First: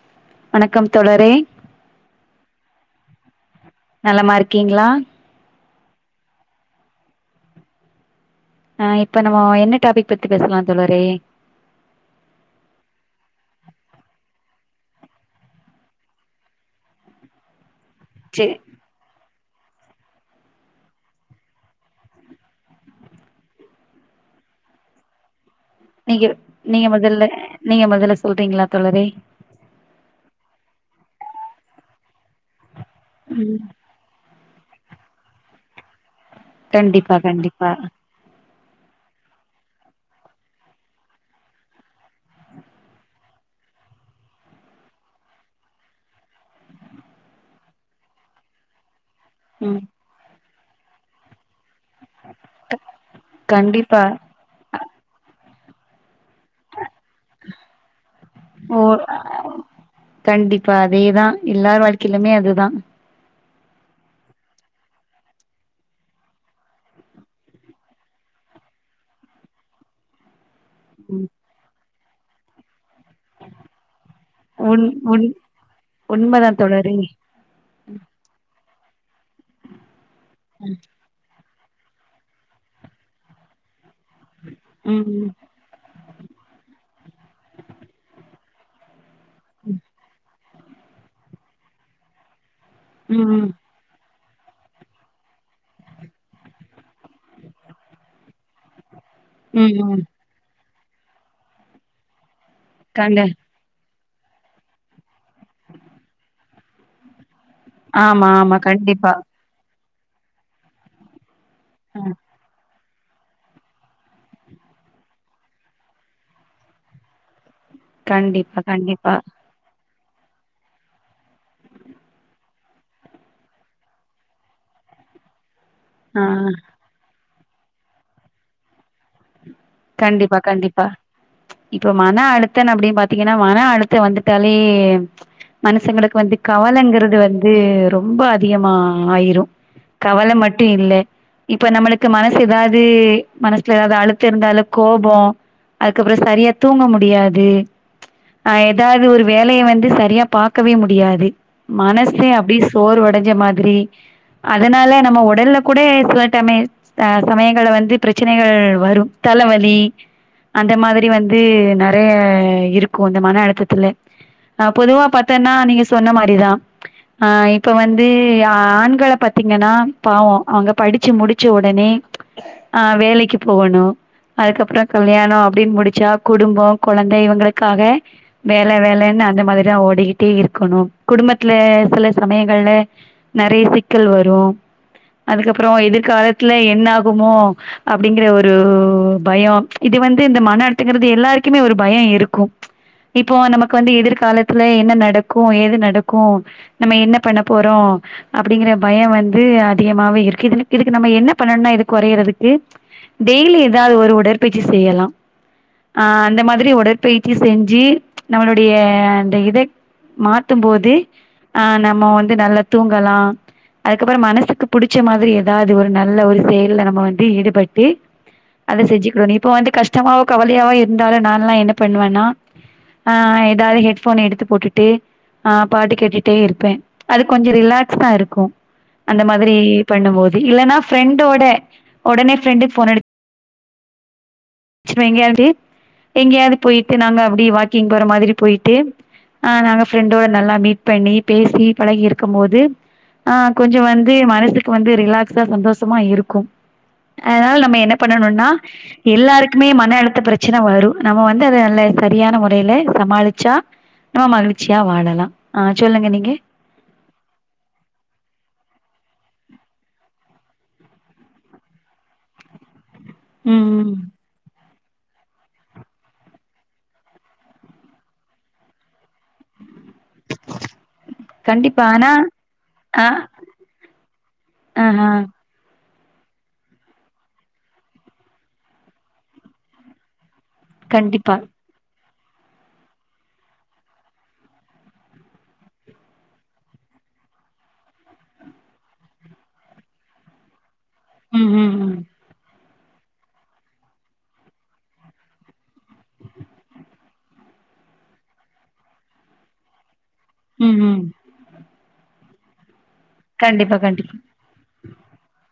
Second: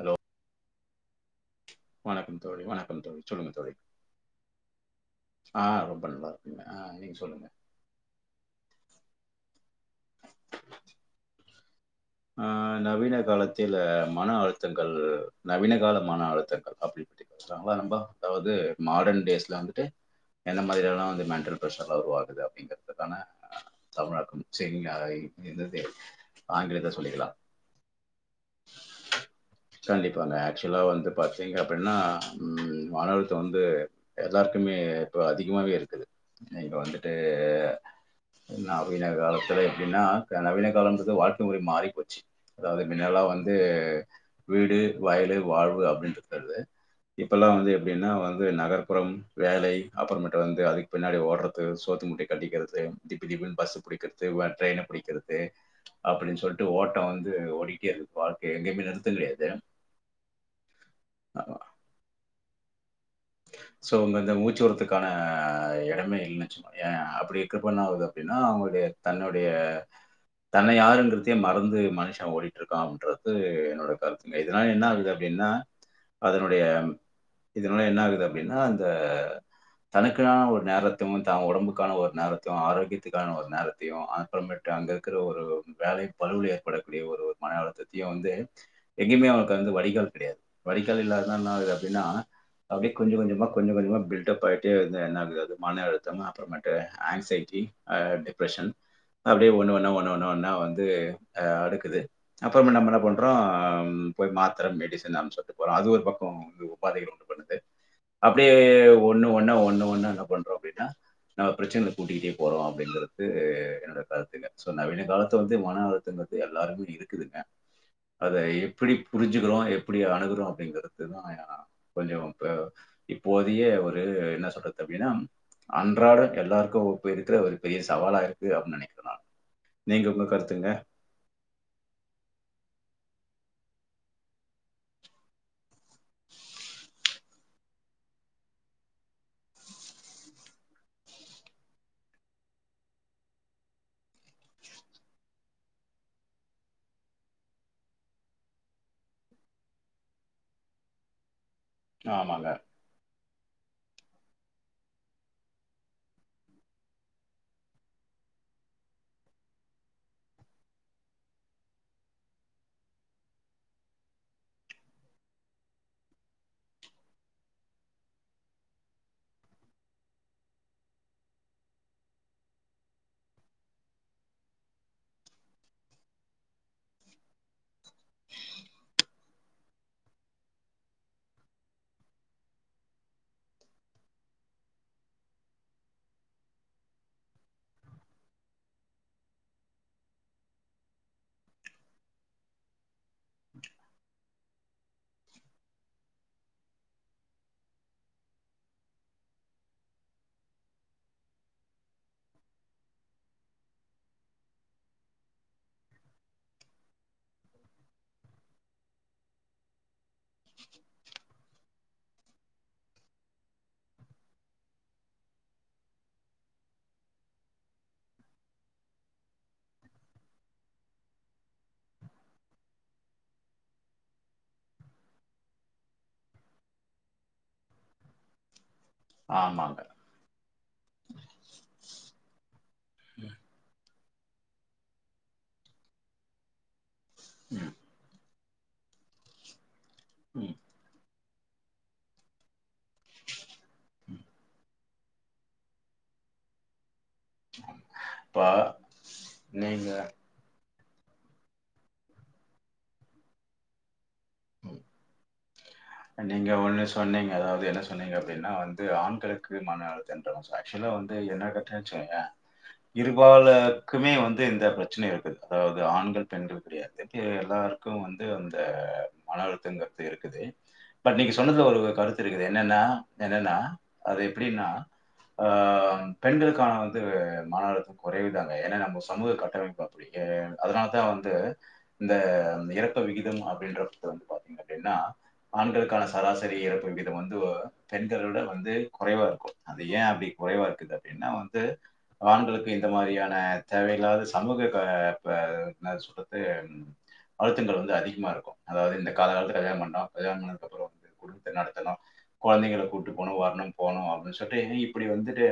Hello வணக்கம் தோழரே வணக்கம் தோழி வணக்கம் தோழி சொல்லுங்க தோழி நலமா இருக்கீங்ளா ஆ ரொம்ப நல்லா இருக்குங்க அ நீங்க சொல்லுங்க ஆ இப்ப நம்ம என்ன டாபிக் பத்தி பேசலா தோழரே ஆ நவீன காலத்தில மன அழுத்தங்கள் நவீன கால மன அழுத்தங்கள் அப்டின்ட்டு ஸ்ட்ராங்கா நண்பா சே அதாவது மாடர்ன் டேஸ்ல வந்துட்டு எந்த மாதிரி எல்லா வந்து மென்டல் ப்ரஷர்லா‌ உருவாகுது அப்டிங்குறதுக்கான அ தமிழாக்கம் சரியாய் என்னது நீங்க நீங்க ஆங்கிலத்த மொதல்ல சொல்லிக்கலா நீங்க மொதல்ல சொல்றீங்ளா தோழரே கண்டிப்பாங்க ஆக்சுவலா வந்து பாத்தீங்க அப்படின்னா ம் மன அழுத்தோ ம் வந்து எல்லாருக்குமே இப்போ அதிகமாவே இருக்குது இன்னு இப்ப வந்துட்டு கண்டிப்பா கண்டிப்பா நவீன காலத்துல எப்டினா இப்ப நவீன காலம்ன்றது வாழ்க்கை முறை மாறி போச்சு அதாது முன்னல்லா வந்து வீடு வயலு வாழ்வு அப்டினு இருக்கிறது இப்பல்லா வந்து எப்டின்னா வந்து நகர்ப்புறம் வேலை ம் அப்புறமேட்டு வந்து அதுக்கு பின்னாடி ஓடுறது சோத்து மூட்டைய கட்டிக்கிறது திபு திபுனு பஸ்ஸு கண்டிப்பா புடிக்கிறது ட்ரெயனை புடிக்கிறது அப்டினு சொல்லிட்டு ஓட்டம் வந் ஓ கிடையாது கண்டிப்பா அதேதா எல்லாரு வாழ கிலமே அதுதா சோ இங்க இந்த மூச்சு உரத்துக்கான எடமே இல்ல ஏ அப்படி இருக்கப்ப என்ன ஆவுது அப்டினா அவுங்களுடைய தன்னுடைய தன்ன ம் யாருங்கிறதயே மறந்து மனுஷ ஓடிட்டுருக்கான்ற இது என்னோட கருத்துங்க இதனால என்ன உண் ஆகுது உண் அப்டினா உண்மதா அதனுடைய தோழரே இதனால என்ன ஆகு து அப்டினா அந்த தனக்கான ஒரு ம் நேரத் து தான் ஒடம்புக்கான ஒரு நேரத்தையு ஆரோக்கியத்துக்கான ஒரு நேரத்தையு அ அப்புறமேட்டு அங்க இருக்கற ம் ஒரு வேலை பழுவுல ஏற்படக்கூடிய ஒரு ஒரு மனஅழுத்தத்தையு வந்து எங்கேயுமே அவனுக்கு வந்து வடிகால் கிடையாது வடிகால் இல்லாதனால என்னாகுது அப்டினா கொஞ்ச கொஞ்சமா ம் கொஞ்ச கொஞ்சமா பில்டுஅப் ஆயிட்டே இருந்தா என்னாகுறது மனஅழுத்தம் தா அப்புறமேட் அ ஆன்சைட்டி ஆ டிப்ரஷேன் அப்டியே ம் ஒண்ணு ஒண்ணா ம் ஒண்ணு ஒண் னா வந்து அ அடுக்குது அப்புறமே நம்ம என்ன கண்ட பண்றோ போய் மாத்தர மெடிசன் அப்டின் சொல்ட்டு போறோ அது ஒரு பக்கோ வ உபாதைகள உண்டு பண்ணுது ஆமா அப்டே ஆமா கண்டிப்பா ஒண்ணு ஒண்ணா ஒண்ணு ஒண்ணா என்ன பண்றோ அப்டின்னா நம்ம பிரச்சனைகள ஆ கூட்டிட்டே போறோ அப்டிங்கிற இது என்னோட கருத்துங்க சோ நவீன காலத்துலருந்து மன அழுத்தங்குறது எல்லாருக்கு இருக்குதுங்க அத கண்டிப்பா எப்படி கண்டிப்பா புரிஞ்சிக்கிறோ எப்படி அணுகுறோ அப்டிங்கறதுதா கொஞ்சோ ப்ப இப்போதைய ஒரு என்ன சொல்றது அப்டினா ஆ அன்றாட எல்லாருக்கு ஒப்பிருக்கிற ஒரு பெரிய சவாலா இருக்கு அப்டின் நனைக்கிற நானு நீங்க உங்க‌ கண்டிப்பா கருத்துங்க கண்டிப்பா இப்ப மன அழுத்தன் அப்டின் பாத்தீங்கன்னா மன அழுத்தோ வந்துட்டாலே மனுஷங்களுக்கு வந்து கவலைங்கறது வந்து ரொம்ப அதிகமா ஆயிரு கவல மட்டு இல்ல இப்ப நம்மளுக்கு மனசு ஏதாவது மனசுல ஏதாவது அழுத்தோ இருந்தாலு கோபோ அதுக்கப்பறோ சரியா தூங்க முடியாது ஆ ஏதாவது ஒரு வேலைய வந்து சரியா பாக்கவே முடியாது மனசுமே ஆமாங்க அப்டே போர் ஒடஞ்ச மாதிரி அதனால நம்ம ஒடல்ல கூட சில டைமே அ சமயங்கள்ல வந்து பிரச்சனைகள் வரு தல வ வே அந்த மாதிரி வந்து நறைய இருக்கு இந்த மன அழுத்தத்துல அ பொதுவா பாத்தோன்னா நீங்க சொன்ன மாரிதா ஆ இப்ப வந்து ஆண்கள பாத்தீங்கன்னா பாவோ அவுங்க படிச்சு முடிச்ச உடனே ஆ வேலைக்கு போகணு அதுக்கப்றோ கல்யாணோ அப்டின்னு முடிச்சா குடும்போ கொழந்தை இவங்களுக்காக வேல வேலன்னு அந்த மாதிரியா ஓடிகிட் டே இருக்கணு குடும்பத்துல சில சமயங்கள்ல நெறைய சிக்கல் வரு அதுக்கப்புறோ எதிர்காலத்துல என்ன ஆகுமோ அப்படிங்கற ஒரு பயோ இது வந்து இந்த மன அழுத்தங்கிறது எல்லாருக்குமே ஒரு பயோ இருக்கு இப்போ நமக்கு வந்து எதிர்காலத்துல என்ன நடக்கு ஏது நடக்கு நம்ம என்ன பண்ண போறோ அப்டிங்கிற பயோ வந்து அதிகமாவே இருக்கு இது இதுக்கு நம்ம என பண்ணணும்னா இது குறையறதுக்கு டெய்லி ஏதாவு ஒரு உடற்பயிச்சி செய்யலா அ அந்த மாதிரி உடற்பயிச்சி செஞ்சி நம்மளுடைய அந்த இதக் மாத்து போது ஆ நம்ம வந்து நல்லா தூங்கலா அதுக்கப்பறோ மனசுக்கு புடிச்ச மாதிரி ஏதாவ்து ஒரு நல்ல ஒரு செயல்ல நம்ம வந்து ஈடுபட்டு அத செஞ்சுக்ரு நீ இப்ப வந்து கஷ்டமாவோ கவலையாவோ இருந்தாலு நான்லா என்ன பண்ணுவேன்னா ஆ ஏதாவு ஹெட்ஃபோன் எடுத்து போட்டுட்டு ஆ பாட்டு கேட்டுட்டே இருப்பே அது கொஞ்சு ரிலாக்ஸ்டா இருக்கு அந்த மாதிரி ஆமாங்க பண்ணும் போது இல்லன்னா ஃப்ரெண்டோட உடனே ஃப்ரெண்டுக் ஃபோனடி ம் ச்சுவ எங்யான்ட்டி எங்யாவ்து போய்ட்டு நாங்க அப்படி வாக்கிங் போற மாதிரி போய்ட்டேம் ஆ நாங்க ஃப்ரெண்டோ ம் நல்லா மீட் பண்ணி பேசி பழகிருக்கு போது ஆ கொஞ்சோ வந்து மனசுக்கு வந்து ரிலாக்ஸா சந்தோஷமா இருக்கு அனால் நம்ம என்ன இப்போ பண்ணனுன்னா எல்லாருக்குமே நீங்க மன அழுத்த ப்ரத் ச்சின வரு நம்ம வந்து அத நல்லே சரியான முறைய்லே சமாளிச்சா ஆ மகிழ்ச்சியா வாழலா ஆ சொல்லுங்க நீங்க எவனஸ் சொன்னீங்க அதாவ்து என்ன சொன்னீங்க அப்டின்னா வந்து ஆண்களுக்கு மன அழுத்தன்ற ஸோ ஆக்ஷுலா வந்து என்ன டட்றச்சுய்ய [inaudible] இருபால ம் ம் க்குமே வந்து இந்த ப்ரச்சன இர்க்கு அதாவ்து ஆண்கள் பெண்கள் கிடையாத்துக்கே எல்லார்க்கு வந்து அந்த மன அழுத்தங்கள் ஏருக்குதே பட் நீங்க சொன்னது ஒரு கண்டிப்பா ஆனா கருத்து இருக்கு என்னென்னா ஆ என்னன்னா அது எப்டின்னா ஆ ஆ ஆம் பெண்களுக்கான வந்து மன அழுத்தம் குறைவுதாங்க ஏன்னா நம்ம சமூக கட்டமைப்பு ஆ அதனால தா வந்து கண்டிப்பா இந்த இறப்பு விகிதம் அப்டின்ற தவந்து பாத்தீங்க அப்டின்னா ஆண்களுக்கான சராசரி இறப்பு வீதம் வந்துவோ பெண்களோட வந்து குறைவா இருக்கு அது ஏ அப்டி குறைவா ருக்குது அப்டின்னா ம் வந்து ம் ம் ஆண்களுக்கு இந்த மாரியான தேவையில்லாத சமூக க ப என்ன சொறத்து எம் அழுத்தங்கள் வந்து அதிகமா இருக்கு அதாவ்து இந்த காலா காலத்ல கல்யாணம் பண்றோ கல்யாணம் ம் பண்ணதுக்கப்பறோ ம் குடுத்த நடத்தனு கொழந்தைங்கள கூட்டு போனு வரணும் கண்டிப்பா போனு கண்டிப்பா அப்டி சொல்ட்டே இப்படி வந்துட்டே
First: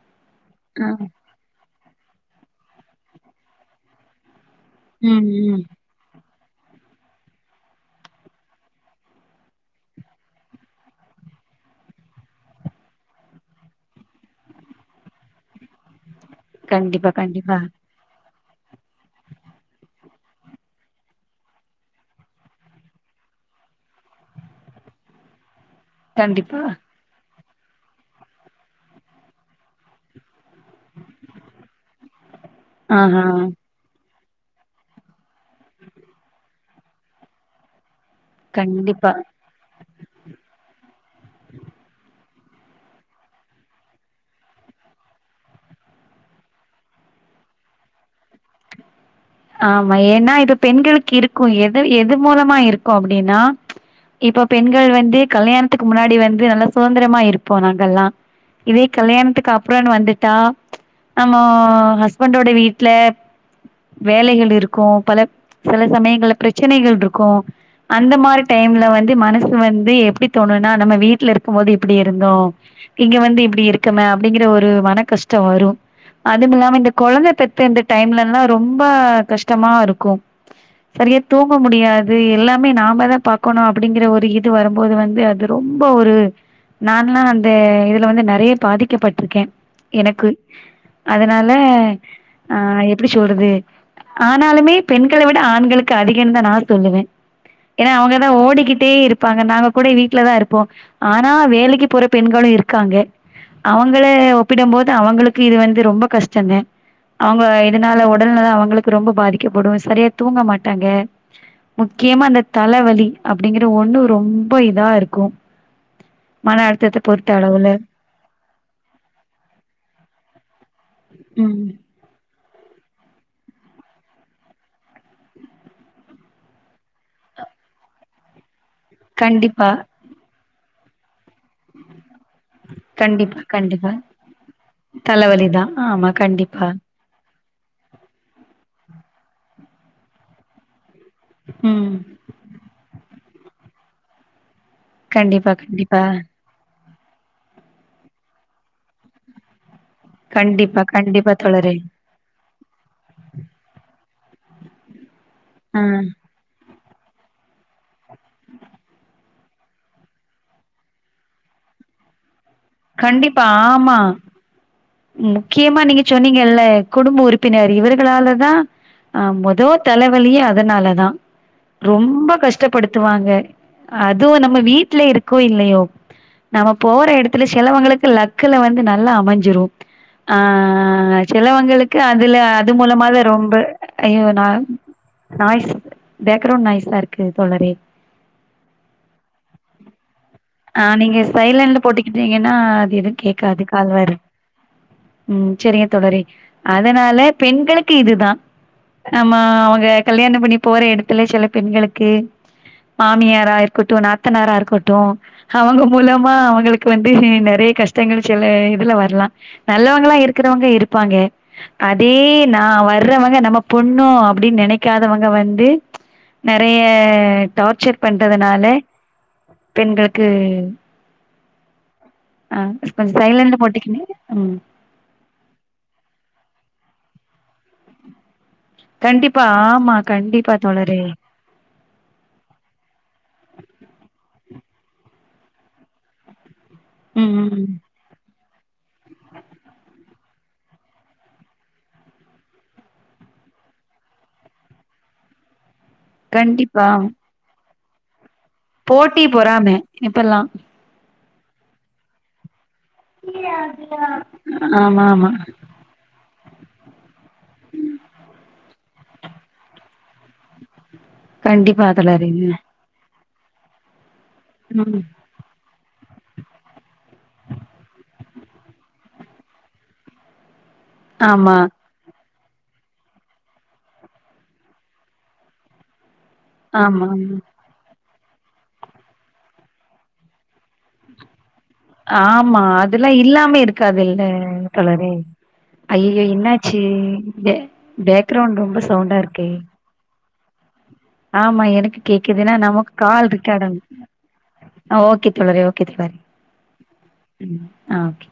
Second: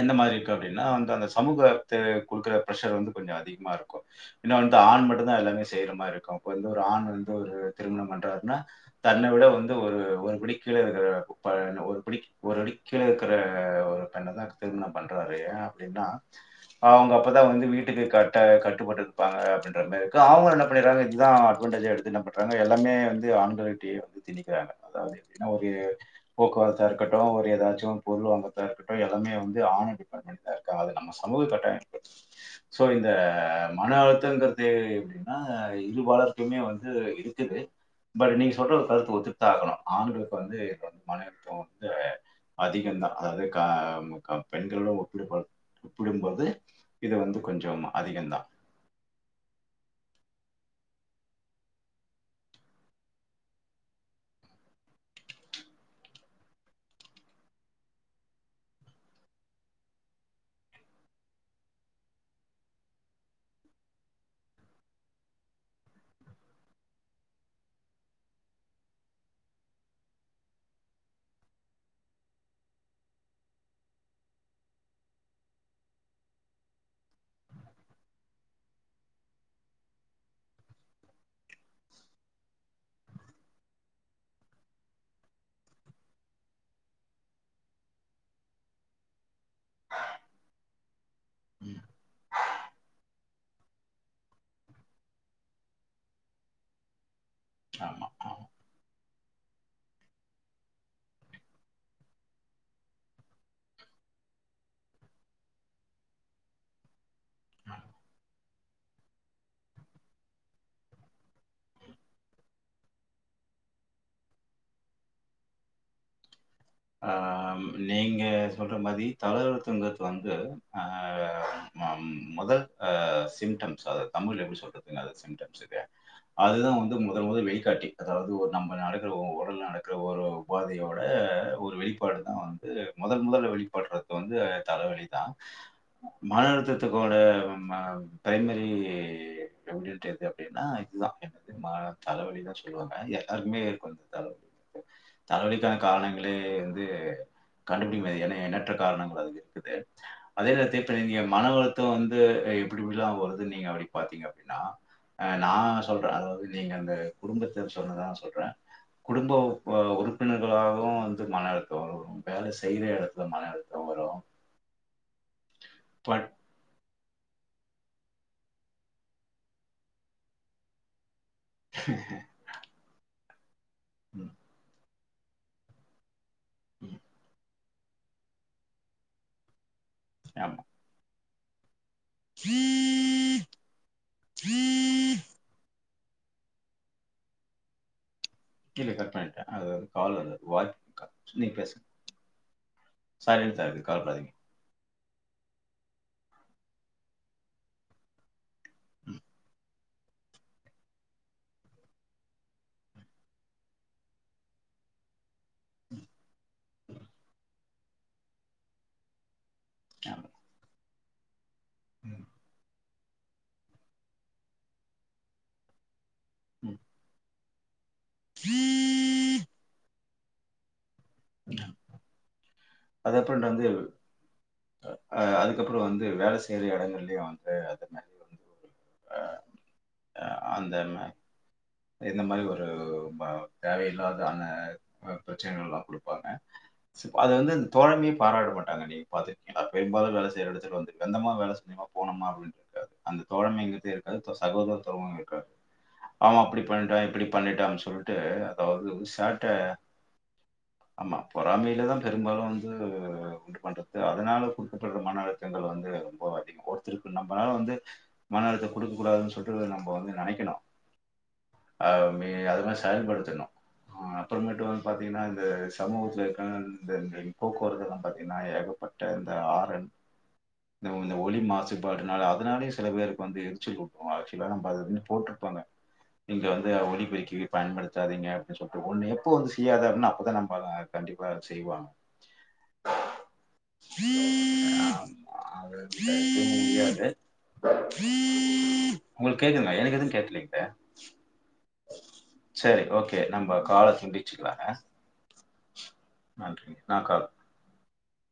எந்த மாதிரி இர்க்கு அப்டின்னா ஆ அந்த் அனஸ் சமூகத்த குடுக்ற ப்ரஷர் வந்து கொஞ்சு அதிக்மா இருக்கு இன்னா வந்த்து ஆண் ம் மட்டுதா ம் எல்லாமே செய்ற மார் இக்கு அப்ப வந்து ஒரு ஆண் வந்து ஒரு திருமணம் பண்றாருன்னா தன்ன விட வந்து ஒரு ஒரு பிடி கீழே இருக்ற குப்ப ந ஒரு பிடி ஒரு அடி கீழ இர்க்குற ஒரு பெண்ணதா திருமணம் பண்றாரே ஏ அப்டின்னா கண்டிப்பா அவங்க அப்பதான் கண்டிப்பா வந்து வீட் ண்கள் கரெக்டா கட்டுப்பட்டுருப்பாங்க அப்பின்ற மாரி இருக்கு அவுங்களு என பண்ணிறாங்க இது தா புட்டேஜ் எடுத்து என பண்றாங்க எல்லாமே வந்து ஆண்கள்டேயே வந்து திணிக்கிறாங்க அதாவது எப்டின்னா ஒரு கண்டிப்பா போக்குவரத்தா இருக்கட்டு ஒரு ஏதாச்சு பொருள் வாங்கற்தா இருக்கட்டு எல்லாமே வந்து ஆணு டிபாட்மெண் இருக்காது நம்ம சமூககட்டமைப்பு சோ இந்த ஆஹா மன அழுத்தங்கதே எப்டின்னா இருபாலர் இதுமே வந்து இருக்குது பட் நீ சொல்ற ஒரு கண்டிப்பா கருத்து ஒத்து ஆக்கணு ஆண்களுக்கு வந்து [unintelligible] அதிகந்தா அது கா பெண்களோட ஒப்பிடும் போது ஒப்பிடுபோது இது வந்து கொஞ்சோ அதிகம் தா ஆமா ஏன்னா இது பெண்களுக்கு இருக்கு எது எது மூலமா இருக்கு அப்டினா இப்ப பெண்கள் வந்து கல்யாணத்துக்கு முன்னாடி வந்து நல்லா சுதந்திரமா இருப்போ நாங்கல்லா இதே கல்யாணத்துக்கு அப்புறனு வந்துட்டா நம்ம ஹஸ்பண்டோட வீட்ல வேலைகள் இருக்கு பல சில சமயங்களல பிரச்சனைகள் இருக்கு அந்த மாரி டைம்ல வந்து மனசு வந்து எப்டி தோணுனா நம்ம வீட்ல இருக்கு போது எப்டி இருந்தோ இங்க வந்து இப்டி இருக்கம அப்டிங்கற ஒரு மனக் கஷ்டோ வரு அதும் இல்லாம இந்த கொழந்த பெத்த இந்த டைம்லல்லா ரொம்ப கஷ்டமா இருக்கு சரியா தூங்க முடியாது எல்லா நாம தா பாகக்கணு அப்படிங்கிற ஒரு இது வரும்போது வந்து அது ரொம்ப ஒரு நால்லா அந்த இதுல வந்து நெறைய பாதிக்கப்பட்டிருக்கே எனக்கு அதனால ம் ஆ எப்டி சொல்றது ஆனாலுமே பெண்கள விட ஆண்களுக்கு அதிகன் தா நா சொல்லுவ ஏனா ஆமா. அவங்கதா ஓடிக்கிட்டே இரு இருபாங்க நாங்க கூட வீட்லதா இருப்போ ஆனா வேலைக்கு போற பெண்களு இருக்காங்க அவங்கள ஒப்பிட போது அவங்களுக்கு இது வந்து ரொம்ப கஷ்டந் த அவங்க இதனால உடல்நலோ அவங்களுக்கு ரொம்ப பாதிக்கப்படு சரியா தூங்க மாட்டாங்க முக்கியமா அந்த தலவலி அப்டிங்கற ஒண்ணு ரொம்ப இதா இருக்கு மன அ ஆ நீங்க சொல்ற மாரி தளர்த்துங்க வந்து ஆ ம். ம மொதல் அ சிம்டம்ஸ் அது தமிழ்ல எப்டி சொல்றது அ சிம்டம்ஸ் இது அதுதா வந்து முதல் முதல் வெளிகாட்டி அதாவது ஒரு நம் நடக்கிற உடல்லா கண்டிப்பா. நடக்கிற ஒரு பாதையோட ஒரு வெளிப்பாடு தா இது முதல் கண்டிப்பா, முதல்ல கண்டிப்பா. வெளிப்படுறது வந்து தலைவலிதா தலவலிதான். ஆமா மன கண்டிப்பா. அழுத்தத்த பிரைமரி வெவலட் எது அப்டின்னா இதுதா [unintelligible] என் மா ம். தலைவலி கஷ்டோ எல்லாருக்குமே ஏற்படு கண்டிப்பா, தலைவலிக்கான கண்டிப்பா. காரணோ ஏவந்து கண்டு வந்து என [unintelligible] எண்ணற்ற காரணங்கள் அது இருக்குது அதே நேரத்துல கண்டிப்பா, இப்ப நீங்க கண்டிப்பா மன தோழரே. அழுத்தோ வந்து எப்டி எப்டில்லா வருதுனு நீங்க அப்டி பாத்தீங்க அப்டின்னா அ நா ஆ. சொல்ற அதாவது நீங்க அந்த குடும்பத்த சொல்றதா சொல்றே குடும்ப உறுப்பினர்களாகவு மன அழுத்தோ வரு வேல செய்ற இடதுல மன கண்டிப்பா அழுத்தோ ஆமா. வரு முக்கியமா நீங்க பட் சொன்னீங்கல்லா குடும்ப உறுப்பினர் இவர்களால தா அ மொதோ தலவலியே அதனாலதா ரொம்ப கஷ்டப்படுத்துவாங்க ம் அதுவு நம்ம வீட்ல இருக்கோ இல்லையோ நம்ம ம் போற எடத்துல செலவங்களுக்கு லக்குல வந்து நல்லா அமஞ்சிரு அ ஆமா அ சிலவங்களுக்கு அதுல அது மூலமாதா ரொம்ப ஐயோ நா நாய்ஸ் பேக்கரவுண்ட் நாய்ஸ் ஆ இருக்கு தோழரே கீழச்சா [unintelligible] அது அது கால்லல வாய் ஆ நீங்க சைலண்ட்ல போட்டக்கிட்டீங்கன்னா அது எது சைலன்ட்டா கேடக்காத இருக்கு காது கவலப்படாதீங்க ம் சரியா தோழரே அதனால பெண்களுக்கு இதுதா ஆமா அவங்க கல்யாண பண்ணி போற இடத்துல சில பெண்களுக்கு மாமியாரா இருக்கட்டு நாத்தனாரா இருக்கட்டு அவங்க மூலமா அவங்களுக்கு வந்து நெறய கஷ்டங்கள் சில இதுல வரலா நல்லவங்களா இரு ஆமா இருக்கறவங்க இருப்பாங்க அதே ம் நா வர்றவங்க நம்ம பொண்ணோ அப்டின்னு நெனைக்காதவங்க வந்து ம் நெறைய டார்ச்சர் பண்றதுனால பெண்களுக்கு [unintelligible] ஆ அத கொஞ்சம் எப்பண்டு சைலண்ட்ல வந்து போட்டுக்கினு ம். அ அதுக்கப்றோ வந்து வேல செய்யற எடங்கள்லயே வந்து அது மாரி வந்து அ கண்டிப்பா ஆமா அ கண்டிப்பா அந்த ம தோழரே இந்த மாரி ஒரு ம தேவையில்லாதான ப பிரச்சனைகள் எல்லா குடுப்பாங்க சி அப்ப அது ம் வந்து ம் தோழமையே பாராட்ட மாட்டாங்க நீ பாத்திருக்கீங்களா பெரும்பாலு வேல செய்யுற எடத்துல வந்து வெந்தமா வேலை செஞ்சமா போனமா அப்படின் இருக்காது அந்த தோழம இங்குட்டு இருக்காது சகோதரத்துவம் இருக்காது ஆமா அப்டி கண்டிப்பா பண்ணிட்டா இப்டி பண்ணிட்டான் சொல்ட் தே அதாவது போட்டி சாட்டே பொறாம இப்பல்லா ஆமா பொறாமையில தா பெரும்பாலு வந்து து உண்டு பண்றது அதனால குடும்பத்தோட ஆமா மன ஆமா அழுத்தங்கள் வந்து ரொம்ப அதிகோ திருக்கு நம்மளால வந்து மன அழுத்த குடுக்கக்க கூடாதுன்னு சொல்டு நம்ம வந்து நெனைக்கணு கண்டிப்பா அது தோழரே மே அது மாதி செயல் படுத்திணு ஆ அப்புற மேட்டு வந்து ம் பாத்தீங்கன்னா இந்த சமூகத்தில இருக்க இந்த இந்த போக்குவரத்துலா பாத்தீன்னா ஏகப்பட்ட இந்த ஆரன் நம்ம இந்த ஒலி ஆமா மாசுக் பட் நால அதனாலயு சில பேருக் வந்து எரிச்சல் ஊட்டு ஆக்சுவலா நம்ம அததுன் போட்டுருப்பாங்க இங்க வந்து ஆமா ஒளிபெருக்கி ஆமா பயன்படுத் வச்சாதீங்க அப்படின் சொல்ட்டு ஒன்னு எப்ப வந்து செய்யாத அப்பன்னா அப்பதா நம்ம கண்டிப்பா செய்வாங்க ஆமா அதுல்லா இல்லாமே இருக்காதுல்ல கலரு அது அய்யய்ய தவிர்க்கவே என்னாச்சி முடியாது பே பேக்ரவுண்ட் ரொம்ப சவுண்டா உங்களுக்கு இருக்கே கேக்குதுங்களா எனக்கு எதுவு கேக்கலீங்களே ஆமா எனக்கு கேக்குதுன்னா சரி நமக்கு ஓகே கால் இருக்க நம்ம கால துண்டிச்சுக்கலாங்க ஆ ஓகே தோழரே ஓகே தோழரே நன்றி நா கால் ம் ஆ ஓகே